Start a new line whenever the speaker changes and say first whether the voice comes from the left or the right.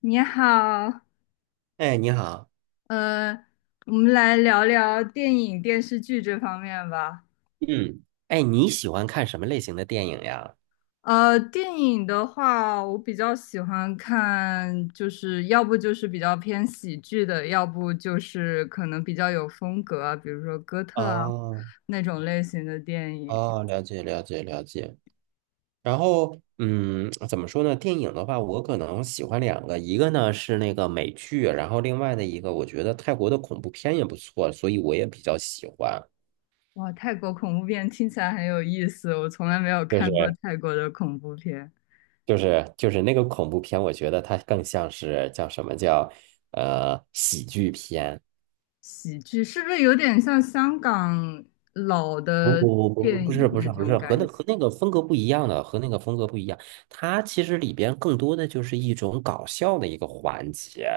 left: 你好，
right: 哎，你好，
left: 呃，我们来聊聊电影、电视剧这方面吧。
right: 嗯，哎，你喜欢看什么类型的电影呀？
left: 电影的话，我比较喜欢看，就是要不就是比较偏喜剧的，要不就是可能比较有风格啊，比如说哥特啊
right: 哦
left: 那种类型的电影。
right: 哦，了解了解了解。然后，怎么说呢？电影的话，我可能喜欢两个，一个呢是那个美剧，然后另外的一个，我觉得泰国的恐怖片也不错，所以我也比较喜欢。
left: 哇，泰国恐怖片听起来很有意思，我从来没有
right: 就
left: 看
right: 是
left: 过泰国的恐怖片。
right: 就是那个恐怖片，我觉得它更像是叫什么叫喜剧片。
left: 喜剧是不是有点像香港老
right: 不
left: 的
right: 不不不
left: 电
right: 不
left: 影
right: 是不
left: 那
right: 是不
left: 种
right: 是和
left: 感
right: 那
left: 觉？
right: 和那个风格不一样的，和那个风格不一样。它其实里边更多的就是一种搞笑的一个环节。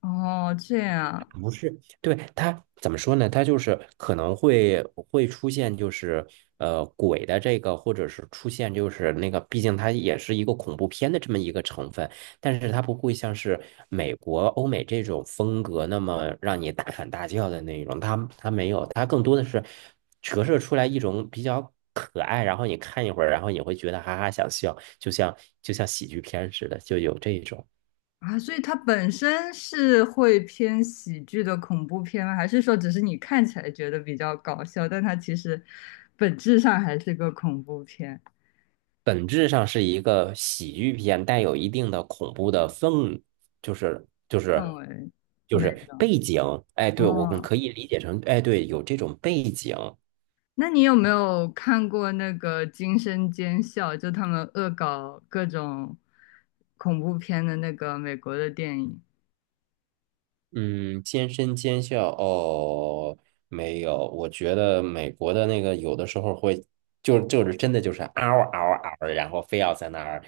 left: 哦，这样
right: 不是，对，它怎么说呢？它就是可能会出现，就是鬼的这个，或者是出现就是那个，毕竟它也是一个恐怖片的这么一个成分，但是它不会像是美国、欧美这种风格那么让你大喊大叫的那种，它没有，它更多的是折射出来一种比较可爱，然后你看一会儿，然后你会觉得哈哈想笑，就像喜剧片似的，就有这种。
left: 啊，所以它本身是会偏喜剧的恐怖片吗？还是说只是你看起来觉得比较搞笑，但它其实本质上还是个恐怖片
right: 本质上是一个喜剧片，带有一定的恐怖的氛，就是就是
left: 氛围
right: 就
left: 那
right: 是
left: 种？
right: 背景。哎，对，我们
left: 哦，
right: 可以理解成，哎，对，有这种背景。
left: 那你有没有看过那个《惊声尖笑》？就他们恶搞各种恐怖片的那个美国的电影？
right: 嗯，尖声尖笑哦，没有，我觉得美国的那个有的时候会，就是真的就是嗷嗷嗷，然后非要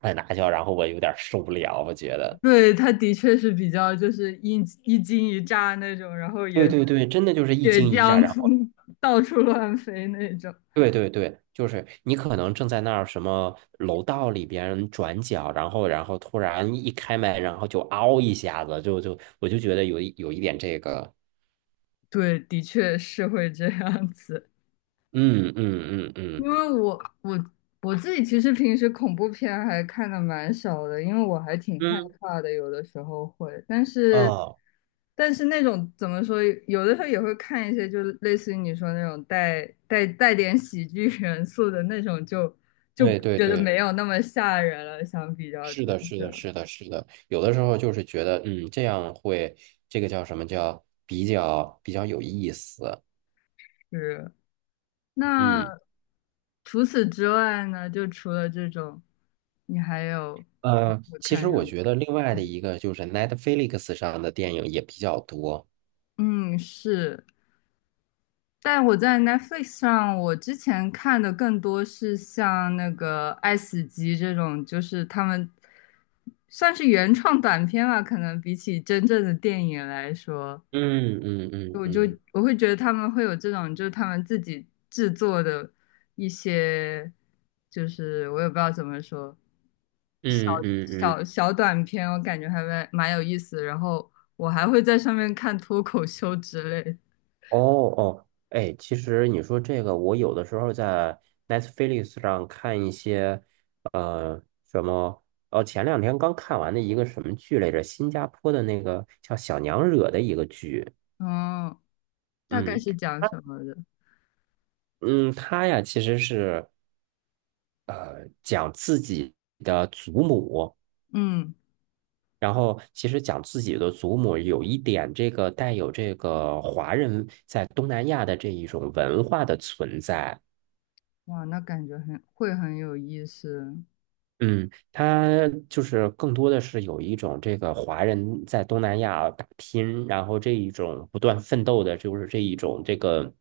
right: 在那叫，然后我有点受不了，我觉得。
left: 对，它的确是比较就是一惊一乍那种，然后
right: 对
left: 也
right: 对对，真的就是一
left: 血
right: 惊一乍，
left: 浆
right: 然后。
left: 到处乱飞那种。
right: 对对对，就是你可能正在那儿什么楼道里边转角，然后突然一开门，然后就嗷一下子，就我就觉得有一点这个，
left: 对，的确是会这样子，
right: 嗯嗯嗯
left: 因
right: 嗯
left: 为我我自己其实平时恐怖片还看的蛮少的，因为我还挺害
right: 嗯，
left: 怕的，有的时候会，但是
right: 哦，
left: 但是那种怎么说，有的时候也会看一些，就类似于你说那种带点喜剧元素的那种就，就
right: 对对
left: 觉得
right: 对，
left: 没有那么吓人了，相比较
right: 是
left: 真
right: 的，是的，
left: 的
right: 是的，是的，有的时候就是觉得，这样会这个叫什么叫比较有意思，
left: 是。那
right: 嗯。
left: 除此之外呢，就除了这种，你还有平时会
right: 其实
left: 看什
right: 我
left: 么？
right: 觉得另外的
left: 嗯
right: 一个就是 Netflix 上的电影也比较多，
left: 嗯，是。但我在 Netflix 上，我之前看的更多是像那个《爱死机》这种，就是他们算是原创短片吧，可能比起真正的电影来说。
right: 嗯嗯嗯
left: 我就
right: 嗯。
left: 我会觉得他们会有这种，就是他们自己制作的一些，就是我也不知道怎么说，小
right: 嗯嗯嗯，
left: 小短片，我感觉还蛮有意思。然后我还会在上面看脱口秀之类的
right: 哦哦，哎，其实你说这个，我有的时候在 Netflix 上看一些，呃，什么，哦，前两天刚看完的一个什么剧来着，新加坡的那个叫《小娘惹》的一个剧，
left: 嗯，大概
right: 嗯
left: 是讲什么的，
right: 嗯，它呀其实是讲自己的祖母，
left: 嗯，
right: 然后其实讲自己的祖母有一点这个带有这个华人在东南亚的这一种文化的存在。
left: 哇，那感觉很会很有意思。
right: 嗯，他就是更多的是有一种这个华人在东南亚打拼，然后这一种不断奋斗的，就是这一种这个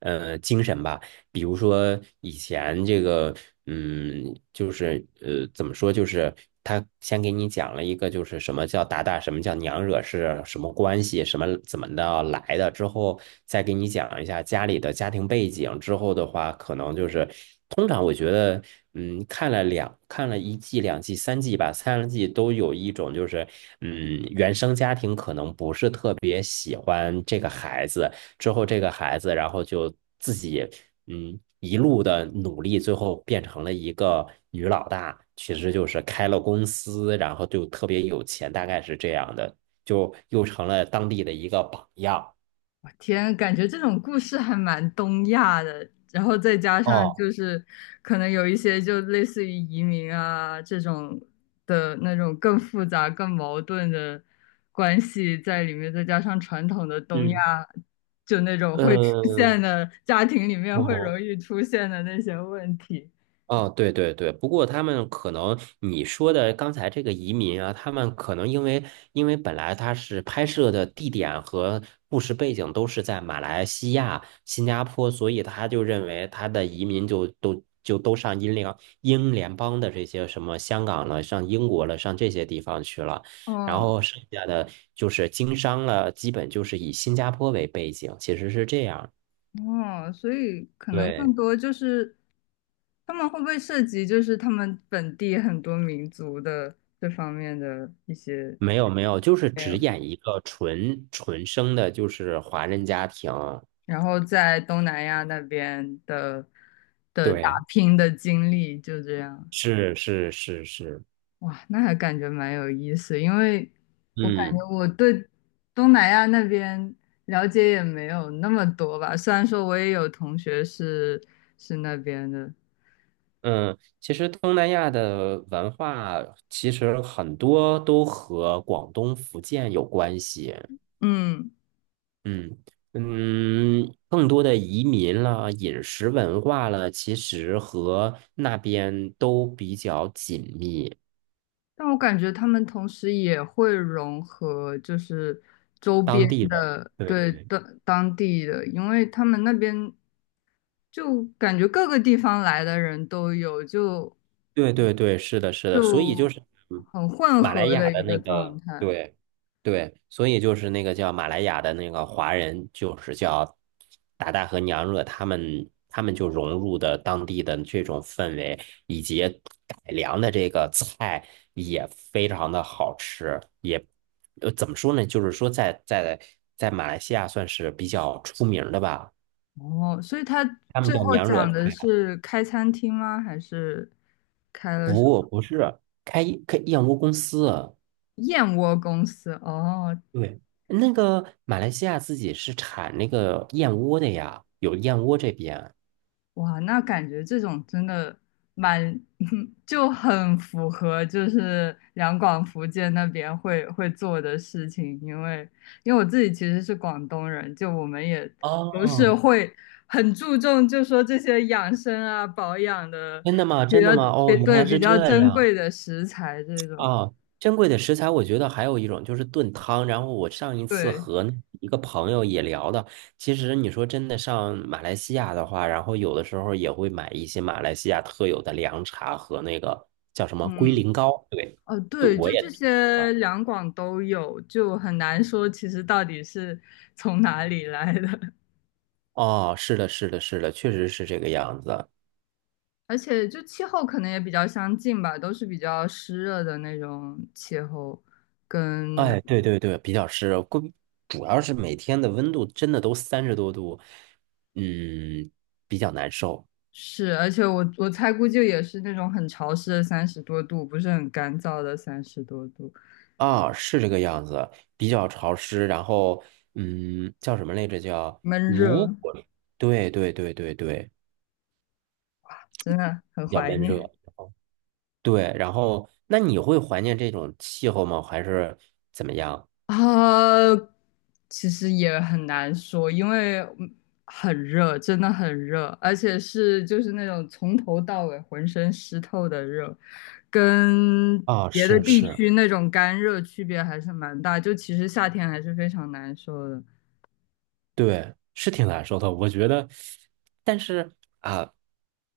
right: 精神吧。比如说以前这个，嗯，就是怎么说，就是他先给你讲了一个，就是什么叫打打，什么叫娘惹是什么关系，什么怎么的来的，之后再给你讲一下家里的家庭背景，之后的话，可能就是通常我觉得，看了一季、两季、三季吧，三季都有一种就是，原生家庭可能不是特别喜欢这个孩子。之后这个孩子，然后就自己一路的努力，最后变成了一个女老大，其实就是开了公司，然后就特别有钱，大概是这样的，就又成了当地的一个榜样。
left: 我天，感觉这种故事还蛮东亚的，然后再加上
right: 哦，
left: 就是可能有一些就类似于移民啊这种的那种更复杂、更矛盾的关系在里面，再加上传统的东亚
right: 嗯，
left: 就那种会出
right: 嗯，
left: 现的家庭里面会
right: 我
left: 容易出现的那些问题，
right: 哦，对对对，不过他们可能你说的刚才这个移民啊，他们可能因为本来他是拍摄的地点和故事背景都是在马来西亚、新加坡，所以他就认为他的移民就都上英联邦的这些什么香港了、上英国了、上这些地方去了，然
left: 嗯。
right: 后剩下的就是经商了，基本就是以新加坡为背景，其实是这样。
left: 哦，所以可能更
right: 对。
left: 多就是他们会不会涉及就是他们本地很多民族的这方面的一些
right: 没有没有，就是
left: 没
right: 只
left: 有。
right: 演一个纯生的，就是华人家庭。
left: 然后在东南亚那边的的打
right: 对，
left: 拼的经历就这样，
right: 是是是是，
left: 哇，那还感觉蛮有意思，因为我感
right: 嗯
left: 觉我对东南亚那边了解也没有那么多吧，虽然说我也有同学是是那边的，
right: 嗯，其实东南亚的文化其实很多都和广东、福建有关系。
left: 嗯。
right: 嗯嗯，更多的移民了、饮食文化了，其实和那边都比较紧密，
left: 但我感觉他们同时也会融合，就是周边
right: 当地的。
left: 的，
right: 对
left: 对，
right: 对。
left: 当地的，因为他们那边就感觉各个地方来的人都有，就
right: 对对对，是的，是的，所以就
left: 就
right: 是
left: 很混
right: 马来
left: 合的
right: 亚的
left: 一个
right: 那
left: 状
right: 个，
left: 态。
right: 对对，所以就是那个叫马来亚的那个华人，就是叫达达和娘惹，他们就融入的当地的这种氛围，以及改良的这个菜也非常的好吃，也怎么说呢，就是说在马来西亚算是比较出名的吧，
left: 哦，所以他
right: 他们
left: 最
right: 叫
left: 后
right: 娘惹
left: 讲的
right: 菜，
left: 是开餐厅吗？还是开了什么
right: 开一开燕窝公司啊。
left: 燕窝公司？哦，
right: 对，那个马来西亚自己是产那个燕窝的呀，有燕窝这边。
left: 哇，那感觉这种真的蛮 就很符合就是两广福建那边会做的事情，因为因为我自己其实是广东人，就我们也不是
right: 哦，
left: 会很注重，就说这些养生啊、保养的
right: 真的吗？
left: 比
right: 真
left: 较
right: 的吗？
left: 对
right: 哦，原
left: 对
right: 来
left: 比
right: 是
left: 较
right: 这
left: 珍
right: 样
left: 贵的食材这种，
right: 啊！珍贵的食材，我觉得还有一种就是炖汤。然后我上一次
left: 对，
right: 和那一个朋友也聊的，其实你说真的上马来西亚的话，然后有的时候也会买一些马来西亚特有的凉茶和那个叫什么龟
left: 嗯。
right: 苓膏。对，
left: 哦，
right: 对，
left: 对，
right: 我
left: 就
right: 也
left: 这
right: 听说
left: 些
right: 过。
left: 两广都有，就很难说其实到底是从哪里来的。
right: 哦，是的，是的，是的，确实是这个样子。
left: 而且就气候可能也比较相近吧，都是比较湿热的那种气候，跟
right: 哎，对对对，比较湿，主要是每天的温度真的都30多度，嗯，比较难受
left: 是，而且我猜估计也是那种很潮湿的三十多度，不是很干燥的三十多度，
right: 啊，是这个样子，比较潮湿，然后叫什么来着？叫
left: 闷
right: 如
left: 热，
right: 果对对对对对，
left: 真的很
right: 比较
left: 怀
right: 闷
left: 念。
right: 热，对，然后那你会怀念这种气候吗？还是怎么样？
left: 啊，其实也很难说，因为嗯很热，真的很热，而且是就是那种从头到尾浑身湿透的热，跟
right: 啊，
left: 别的
right: 是
left: 地
right: 是。
left: 区那种干热区别还是蛮大。就其实夏天还是非常难受的。
right: 对，是挺难受的，我觉得。但是啊，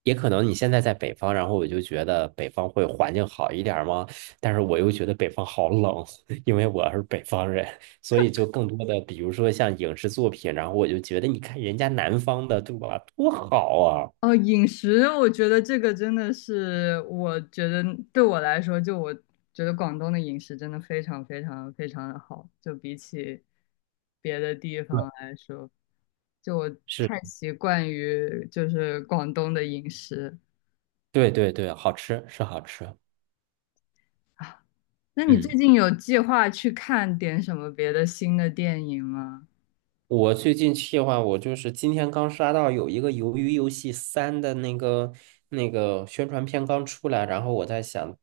right: 也可能你现在在北方，然后我就觉得北方会环境好一点儿吗？但是我又觉得北方好冷，因为我是北方人，所以就更多的，比如说像影视作品，然后我就觉得，你看人家南方的，对吧？多好啊！
left: 哦，饮食，我觉得这个真的是，我觉得对我来说，就我觉得广东的饮食真的非常非常非常的好，就比起别的地
right: 对，
left: 方来说，就我
right: 是，
left: 太习惯于就是广东的饮食
right: 对对对，好吃是好吃，
left: 啊。那你最
right: 嗯。
left: 近有计划去看点什么别的新的电影吗？
right: 我最近计话，我就是今天刚刷到有一个《鱿鱼游戏三》的那个宣传片刚出来，然后我在想，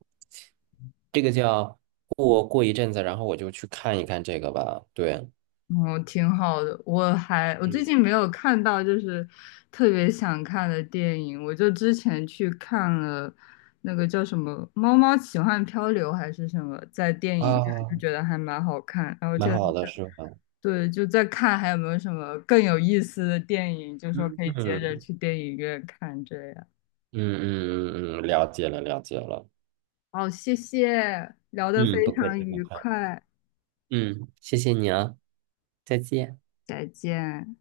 right: 这个叫过一阵子，然后我就去看一看这个吧。对，
left: 哦，挺好的。我还我最
right: 嗯
left: 近没有看到就是特别想看的电影，我就之前去看了那个叫什么《猫猫奇幻漂流》还是什么，在电影院就
right: 啊，
left: 觉得还蛮好看。然后
right: 蛮
left: 就
right: 好的，是吧？
left: 对，就在看还有没有什么更有意思的电影，就说
right: 嗯
left: 可以接着
right: 嗯
left: 去电影院看这样。
right: 嗯嗯嗯，了解了了解了。
left: 好，谢谢，聊得
right: 嗯，
left: 非
right: 不客
left: 常
right: 气不
left: 愉
right: 客气。
left: 快，
right: 嗯，谢谢你啊，再见。
left: 再见。